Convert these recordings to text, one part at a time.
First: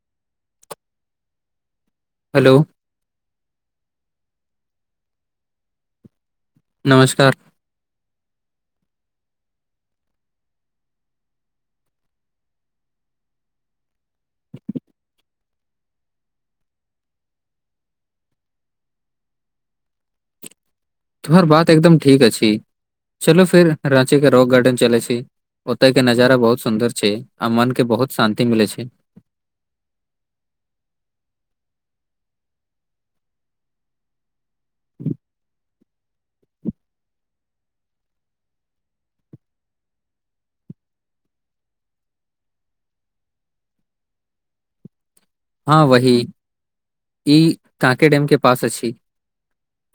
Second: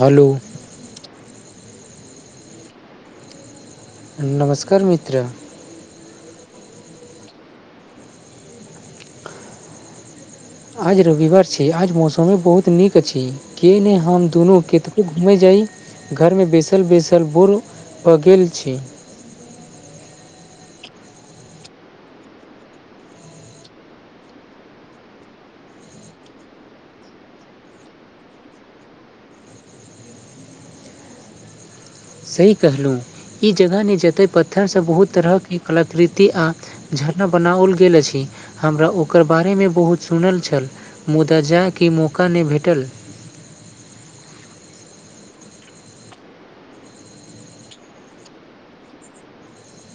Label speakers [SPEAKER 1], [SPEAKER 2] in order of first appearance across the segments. [SPEAKER 1] Hello
[SPEAKER 2] hello
[SPEAKER 1] नमस्कार मित्र
[SPEAKER 2] नमस्कार
[SPEAKER 1] आज रविवार छै, आज मौसम बहुत नीक छै। के नहि, हम दुनू कतऽ घूमे जाइ? घरमे बैसल बैसल बोड़ पऽ गेल छी
[SPEAKER 2] तोहर बात एकदम ठीक अछि चलो फिर रांची के रॉव गार्डन चलै छी ओते के नजारा बहुत सुन्दर छै आ मन के बहुत शांति मिले छै
[SPEAKER 1] सही कहलहुँ ई जगह नहि जतय पत्थरसँ बहुत तरहके कलाकृति आ झरना बनाओल गेल अछि हमरा ओकर बारेमे बहुत सुनल छल मुदा जा के मौका नै भेटल
[SPEAKER 2] हँ वही ई कांके डेम के पास अछि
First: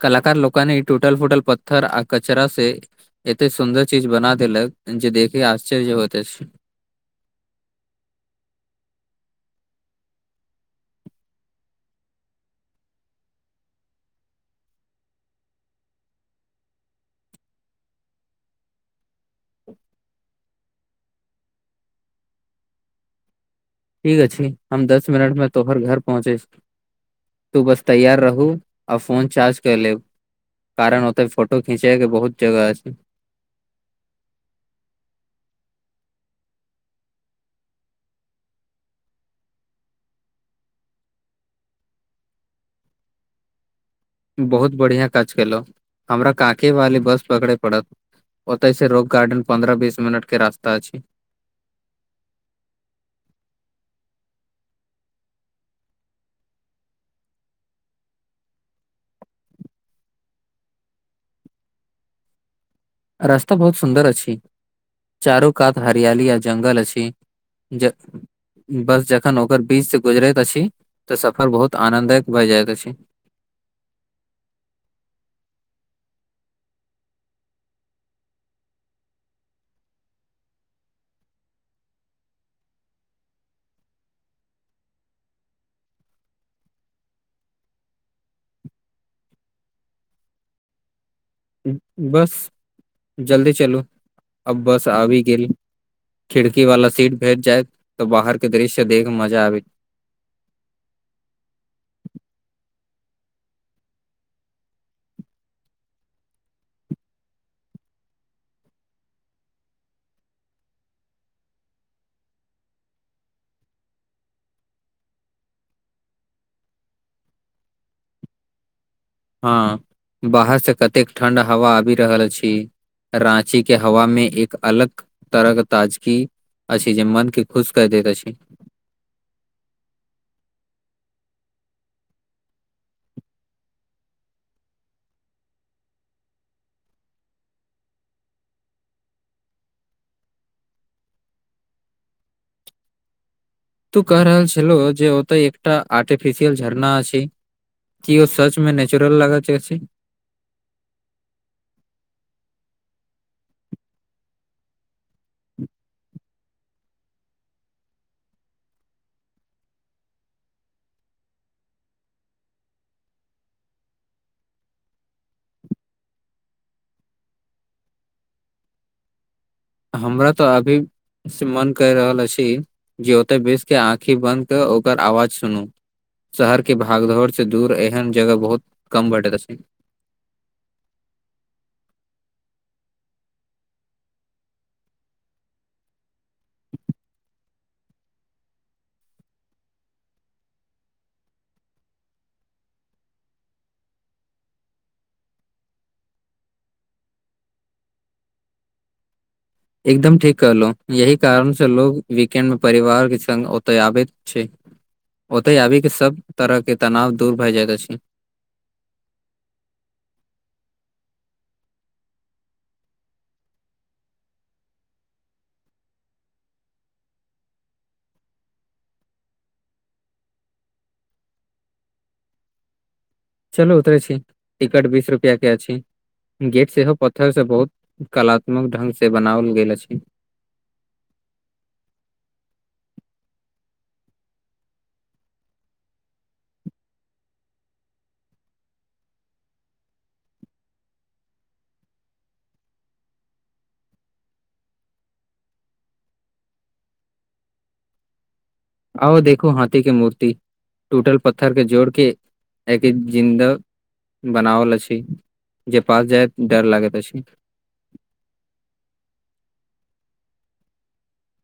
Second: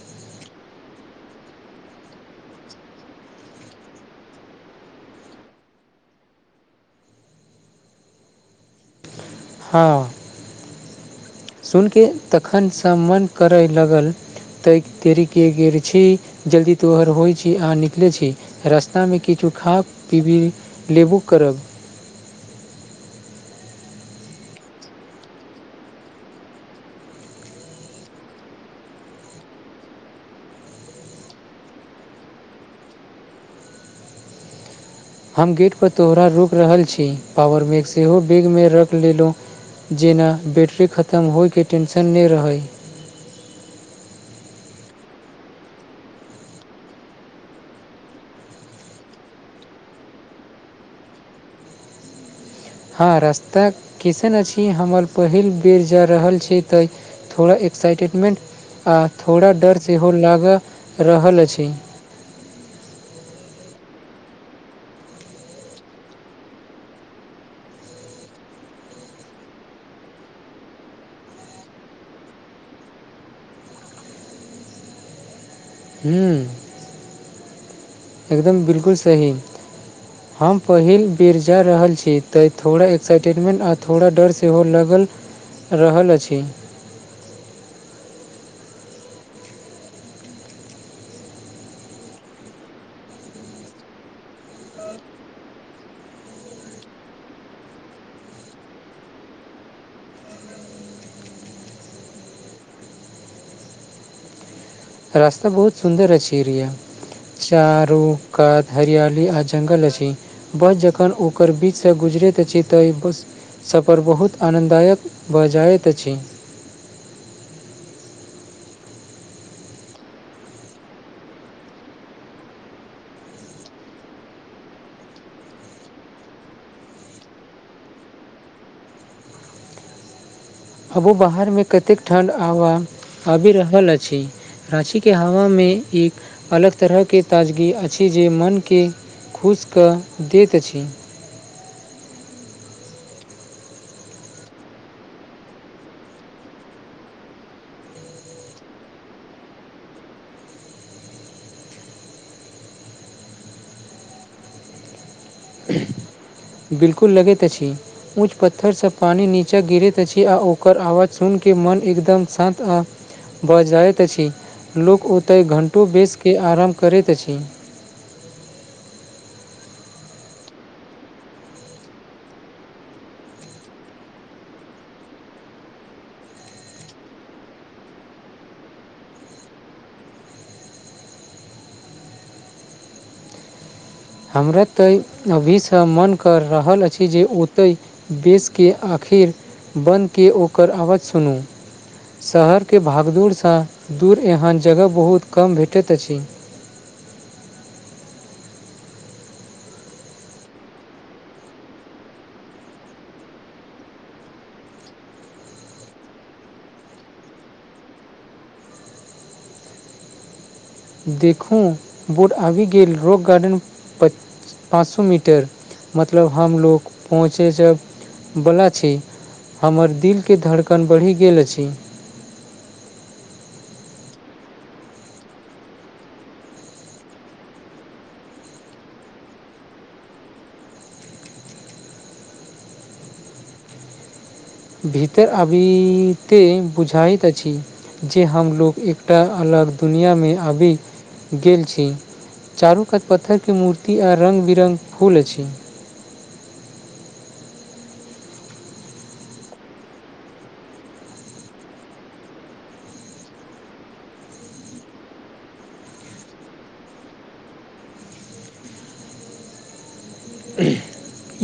[SPEAKER 2] कलाकार लोक इ टूटल फुटल पत्थर आ कचरा से एते सुन्दर चीज बना देलक जे देखे आश्चर्य होइत अछ
[SPEAKER 1] हँ सुन के तखनसँ मन करैय लगल तऽ देरी क गेल छी जल्दी तोहर होइ छी अहाँ निकलै छी रास्तामे किछु खा पीबी लेबु करब
[SPEAKER 2] ठीक अछी हम दस मिनट मे तोहर घर पहुँचे तू बस तैयार रहू आ फोन चार्ज कै लेब कारण ओतैय फोटो खींचैके बहुत जगह अछि
[SPEAKER 1] हम गेट पर तोहरा रुकि रहल छी पॉावर बैक सेहो बेग मे रख लेलु जेना बैटरी खतम होइके टेंशन नैय रहै
[SPEAKER 2] बहुत बढ़िया काज केलऽ हमरा काके वाले बस पकड़य पड़त ओतय से रोक गार्डन पन्द्रह बीस मिनट के रास्ता अछि
[SPEAKER 1] हँ रास्ता कैसन अछि हमर पहिल बेर जा रहल छी तऽ थोड़ा एक्साइटमेंट आ थोड़ा डर सेहो लग रहल अछि
[SPEAKER 2] रास्ता बहुत सुन्दर अछि चारू कात हरियाली आ जंगल अछि बस जखन ओकर बीच से गुजरैत अछि तऽ सफर बहुत आनन्दक भए जाइत अछि
[SPEAKER 1] हुं एकदम बिल्कुल सही हम पहिल बेर जा रहल छी तऽ थोड़ा एक्साइटेड मेंट आ थोड़ा डर सेहो लागल रहल अछि
[SPEAKER 2] बस जल्दी चलू अब बस आबि गेल खिड़की वाला सीट भेट जायत तऽ बाहर के दृश्य देख मजा आबि
[SPEAKER 1] रास्ता बहुत सुन्दर अछि एरिया चारू कात हरियाली आ जंगल अछि बस जखन ओकर बीचसँ गुजरैत अछि तऽ बस सफर बहुत आनन्ददायक भऽ जाइत अछि
[SPEAKER 2] हँ बाहर से कतेक ठंड हवा आबि रहल छी राँची के हवा में एक अलग तरहके ताजगी अछि जे मन के खुश क दैत अछि
[SPEAKER 1] अबो बाहरमे कतेक ठण्ड आव आबि रहल अछि रांची के हवा मे एक अलग तरहके ताजगी अछि जे मनके खुश कऽ दैत अछि
[SPEAKER 2] तू कह रहल छलो जे ओतय एकटा आर्टिफिशियल झरना अछि की ओ सच में नेचुरल लगा छै अछि
[SPEAKER 1] बिलकुल लगैत अछि ऊँच पत्थरसँ पानि नीचाँ गिरैत अछि आ ओकर आवाज सुनिके मोन एकदम शान्त आ भऽ जाइत अछि लोक ओतय घंटो बेसके आराम करैत अछि
[SPEAKER 2] हमरा तऽ अभी से मन क रहल अछि जे ओते बेस के आँखि बंद के ओकर आवाज सुनू शहर के भागदौड़ से दूर एहन जगह बहुत कम बटे तऽ अछि
[SPEAKER 1] हमरा तऽ अभीसँ मन करऽ रहल अछि जे ओतय बेसके आखिर बन्दके ओकर आवाज सुनू शहरके भागदूड़सँ दूर एहन जगह बहुत कम भेटैत अछि
[SPEAKER 2] एकदम ठीक कहलो यह कारण से लोग वीकेंड मे परिवार के संग ओतय आबित छै ओतय आबी के सब तरह के तनाव दूर भए जाइत अछि
[SPEAKER 1] देखू बोड आबि गेल रॉक गार्डन पर पाँच सए मीटर मतलब हमलोग पहुँचै जबला छै हमर दिलके धड़कन बढ़ि गेल अछि
[SPEAKER 2] चलू उतरे छी टिकट बीस रुपआ के अछी गेट सेहो पत्थर से बहुत कलात्मक ढंग से बनाओल गेल अछि
[SPEAKER 1] भीतर अभी ते बुझाइत अछि जे हमलोग एकटा अलग दुनिआँमे आबि गेल छी चारूकात पत्थर के मूर्ति आ रंग बिरङ्ग फूल अछि
[SPEAKER 2] आओ देखु हाथी के मूर्ति टूटल पत्थर के जोड़ के एक एक जिन्दा बनावल अछि जे पास जाय डर लागैत अछि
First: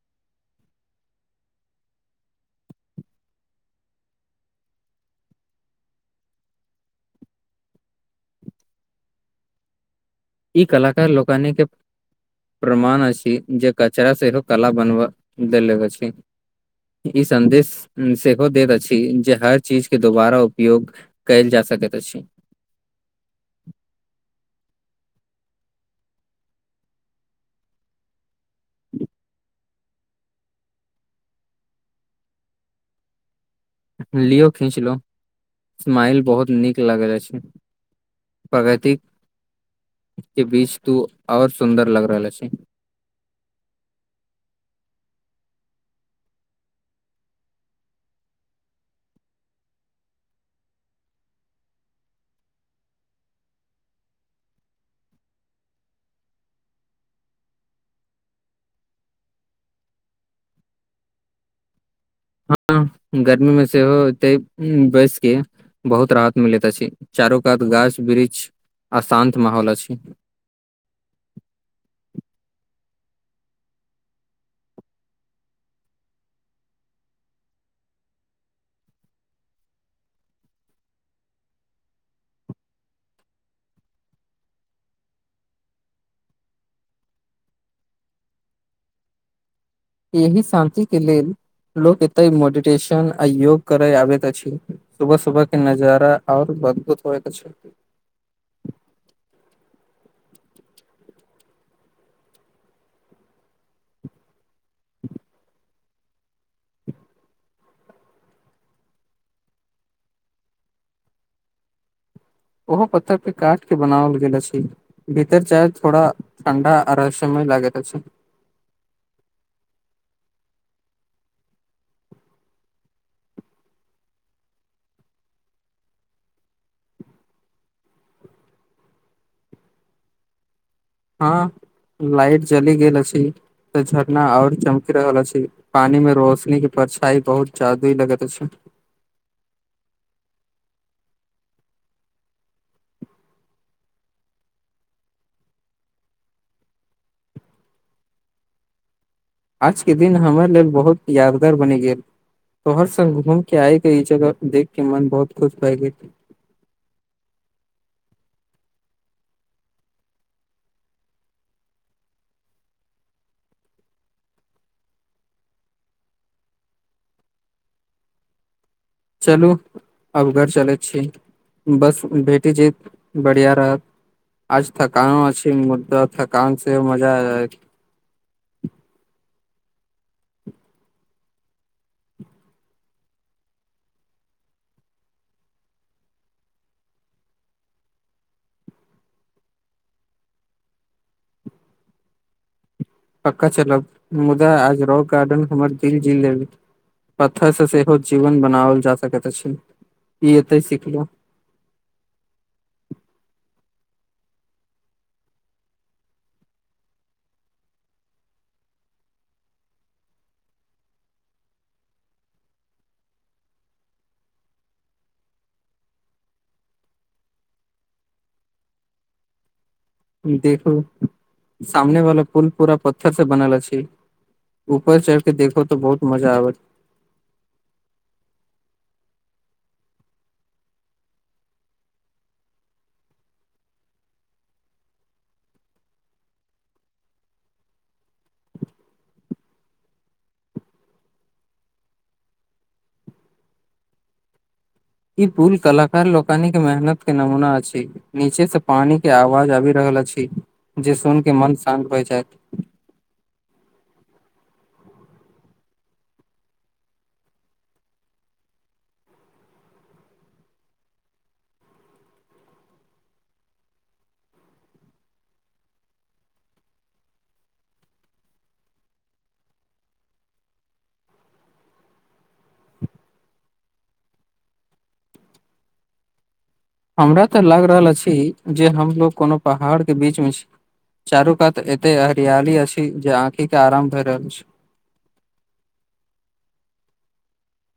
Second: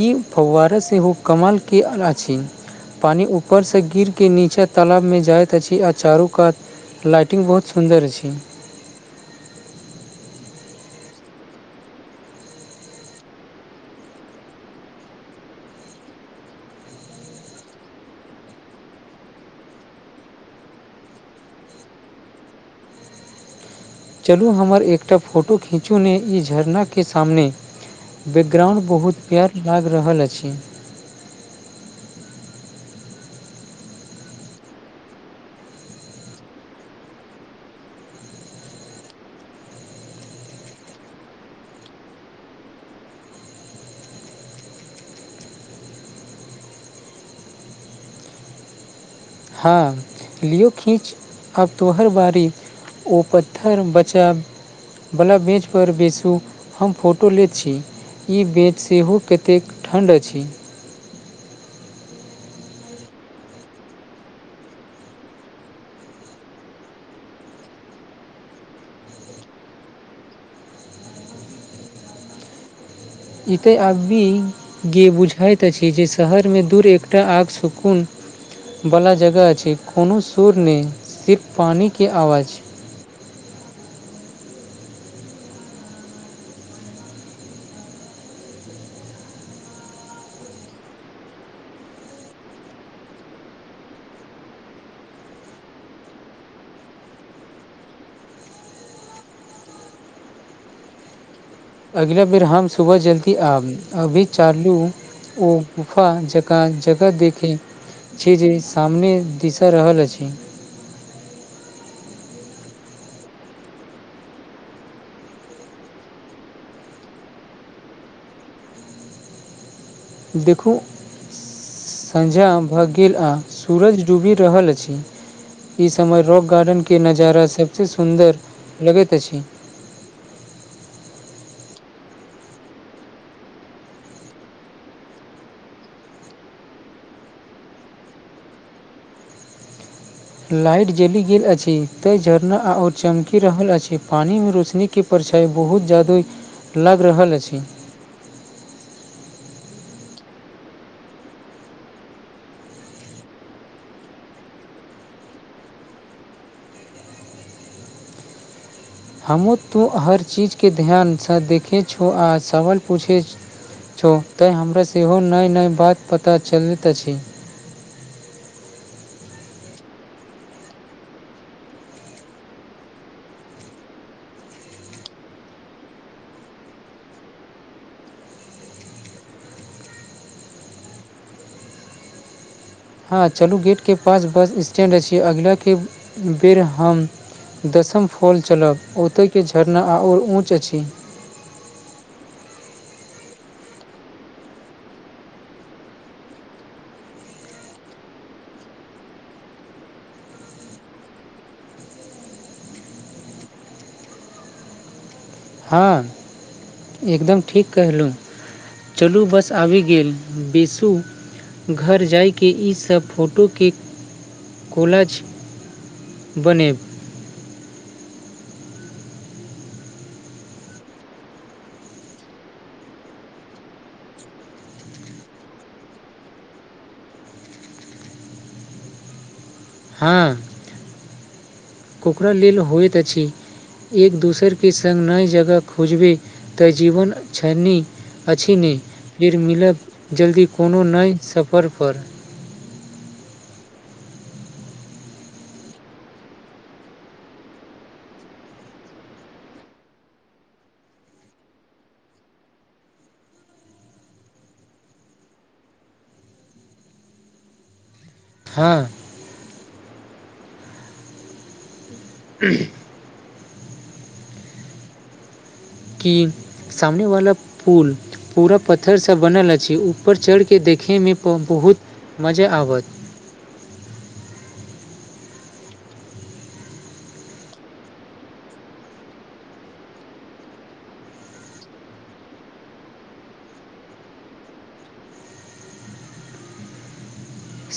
[SPEAKER 1] ई फवारा सेहो कमालके अछि पानि ऊपर से गिर के नीचे तालब मे जायत तछी आ चारू कात लाइटिंग बहुत सुन्दर छी
[SPEAKER 2] ई कलाकार लोकानि के प्रमाण अछि जे कचरा सेहो कला बनबा देले अछि ई सन्देश सेहो दैत अछि जे हर चीज के दुबारा उपयोग कयल जा सकैत अछि
[SPEAKER 1] चलू हमर एकटा फोटो खीँचू ने ई झरनाके सामने बैकग्राउण्ड बहुत प्यार लागि रहल अछि
[SPEAKER 2] लियो खीचलो स्माइल बहुत नीक लागल अछि प्रगतिक के बीच तू आऔर सुन्दर लग रहल छी
[SPEAKER 1] हँ लियौ खीच अब तोहर बारी ओ पत्थर बचाब वला बेंच पर बेैसू हम फोटो लेैत छी ई बेच सेहो कतेक ठण्ड अछि
[SPEAKER 2] हँ गर्मी मे सेहो एतै बैसके बहुत राहत मिलैत अछि चारू कात गाछ वृक्ष आ शान्त माहौल अछि
[SPEAKER 1] ई के अभी गे बुझाइत अछि जे शहरमे दूर एकटा आग सुकून वला जगह अछि कोनो सुर नहि सिर्फ पानिके आवाज
[SPEAKER 2] यही शान्ति के लेल लोग एते मैडिटेशन आ योग करय आबैत अछि सुबह सुबह के नजारा आर अदभूत होयत अछि
[SPEAKER 1] अगिला बेर हम सुबह जल्दी आब अभी चालू ओ गुफा जकाँ जगह देखी छी जी सामने दिशा रहल अछि
[SPEAKER 2] ओहो पत्थर पे काट के बनाओल गेल अछि भीतर जायब थोड़ा ठण्डा आ रहस्यमय लागेत अछि
[SPEAKER 1] देखू सँझा भऽ गेल आ सूरज डूबि रहल अछि ई समय रॉक गार्डन के नजारा सबसे सुंन्दर लगैत अछि
[SPEAKER 2] हँ लाइट जली गेल अछि तऽ झरना और चमकि रहल अछि पानि में रोशनी क परछाइ बहुत जादूई लगैत अछि
[SPEAKER 1] लाइट जलि गेल अछि ते झरना आओर चमकि रहल अछि पानि में रोशनी के परिछाइ बहुत जादुई लग रहल अछि
[SPEAKER 2] आजके दिन हमर लेल बहुत यादगार बनि गेल तोहर सङ् घूम के आए क ई जगह देख के मन बहुत खुश भए गेली
[SPEAKER 1] हमूँ तू हर चीजके ध्यानसँ देखैत छौ आ सवाल पूछै छौ तैँ हमरा सेहो नय नय बात पता चलैत अछि
[SPEAKER 2] चलू अब घर चलैत छी बस भेटी जेत बढ़िआँ रहत आज थकानो अछी मुद्दा थकान से मजा आ जाए
[SPEAKER 1] हँ चलू गेटके पास बस स्टैण्ड अछि अगिलाके बेर हम दसम फॉल चलब ओतयके झरना आ आओर ऊँच अछि
[SPEAKER 2] पक्का चलब मुदा आज रॉक गार्डन हमर दिल जी लेल पत्थर से सेहो जीवन बनाओल जा सकैत अछि ई एते सिखलो
[SPEAKER 1] हँ एकदम ठीक कहलहुँ चलू बस आबि गेल बीसू घर जायके ईसभ फोटोके कोलज बनेब
[SPEAKER 2] देखू सामने वाला पुल पूरा पत्थर से बनल अछि ऊपर चढ़ के देखो तो बहुत मजा आबत
[SPEAKER 1] हँ ओकरा लेल होइत अछि एक दोसर के सङ्ग नइ जगह खोजबै तऽ जीवन छनि अछि नी फेर मिलब जल्दी कोनो नय सफर पर
[SPEAKER 2] ई पुल कलाकार लोकानी के मेहनत के नमूना अछि नीचे से पानी के आवाज आबि रहल अछि जे सुन के मन शान्त होए जायत
[SPEAKER 1] हँ उम्ह की सामने वाला पुल पूरा पत्थरसँ बनल अछि ऊपर चढ़िकऽ देखयमें ब बहुत मजा आबत
[SPEAKER 2] हमरा तऽ लागि रहल अछि जे हमलोग कोनो पहाड़ के बीच में छी चारू कात एते हरियाली अछि जे आँखिक के आराम भए रहल अछि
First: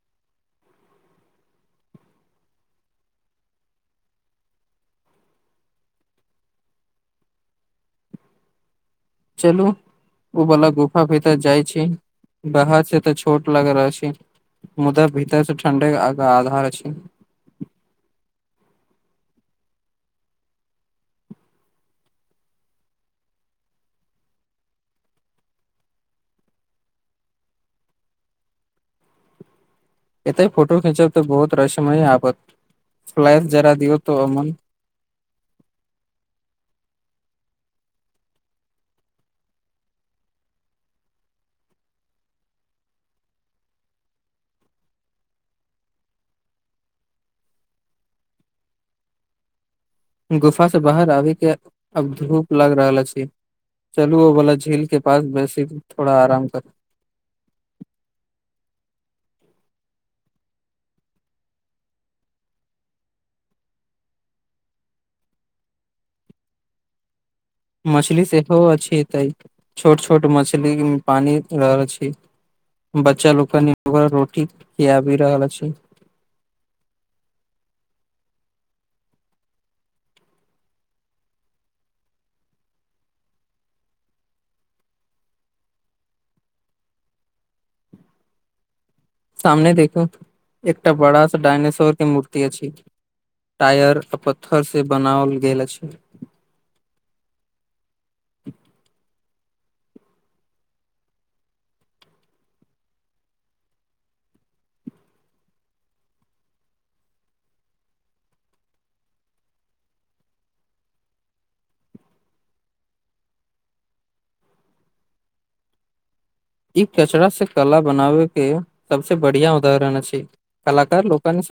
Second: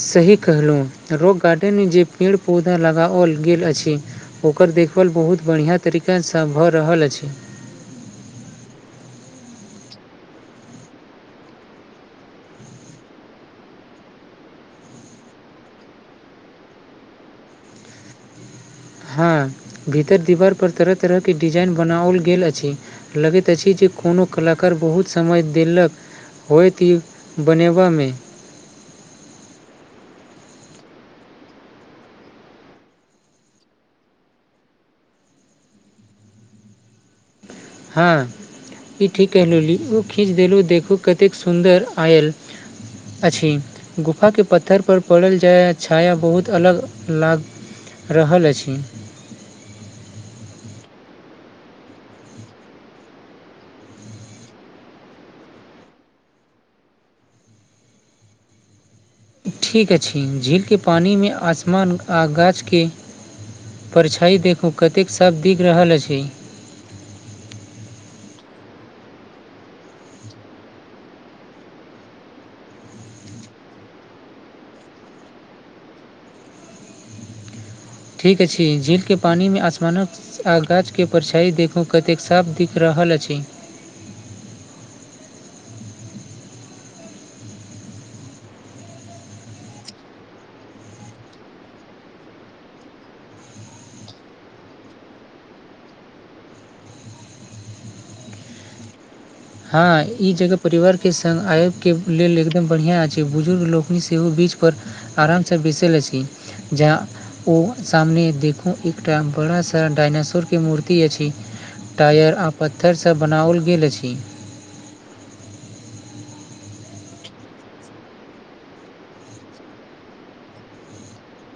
[SPEAKER 1] सही कहलहु रॉक गार्डेन मे जे पेड़ पौधा लगाओल गेल अछि ओकर देखभाल बहुत बढ़िआँ तरीकासँ भऽ रहल अछि
[SPEAKER 2] चलू ओ बला गुफा भितर जाइ छै बाहर से तऽ छोट लाग रहल छी मुदा भीतर से ठण्डे आधार छै
[SPEAKER 1] हँ भीतर दीवार पर तरह तरह के डिजाइन बनाओल गेल अछि लगैत अछि जे कोनो कलाकार बहुत समय देलक होत ई बनेबामे
[SPEAKER 2] एते फोटो खिंचब तऽ बहुत रसमय आबत फ्लैश जरा दियऔ तऽ ओन
[SPEAKER 1] हँ ई ठीक कहली ओ खीच देलहुँ देखू कतेक सुन्दर आयल अछि गुफाके पत्थरपर पड़ल जाय छाया बहुत अलग लाग रहल अछि
[SPEAKER 2] गुफा से बाहर आबे के अब धूप लग रहल अछी चलू ओ बला झील के पास वैसेथोड़ा आराम कर
[SPEAKER 1] ठीक अछि झीलके पानिमे आसमान आ गाछके परछाई देखू कतेक सभ दिग रहल अछि
[SPEAKER 2] मछली सेहो अछि एते छोट छोट मछली मे पानि रहल अछि बच्चा लोक कनि रोटी खियाबी रहल अछि
[SPEAKER 1] ठीक अछि झीलके पानिमे आसमानक आ गाछके परछाइ देखू कतेक साफ दिख रहल अछि
[SPEAKER 2] सामने देखू एकटा बड़ासा डायनासोर के मूर्ति अछि टायर पत्थर से बनाओल गेल अछि [unintelligible]
[SPEAKER 1] हँ ई जगह परिवारके सङ्ग आयके लेल एकदम बढ़िआँ अछि बुजुर्ग लोकनि सेहो बीजपर आरामसँ बैसल अछि जा ओ सामने देखू एकटा बड़ा सा डायनासोर के मूर्ति अछि टायर आ पत्थरसँ बनाओल गेल अछि
[SPEAKER 2] ई कचरा से कला बनावे के सबस बढ़िया उदाहरण अछि कलाकार लोकन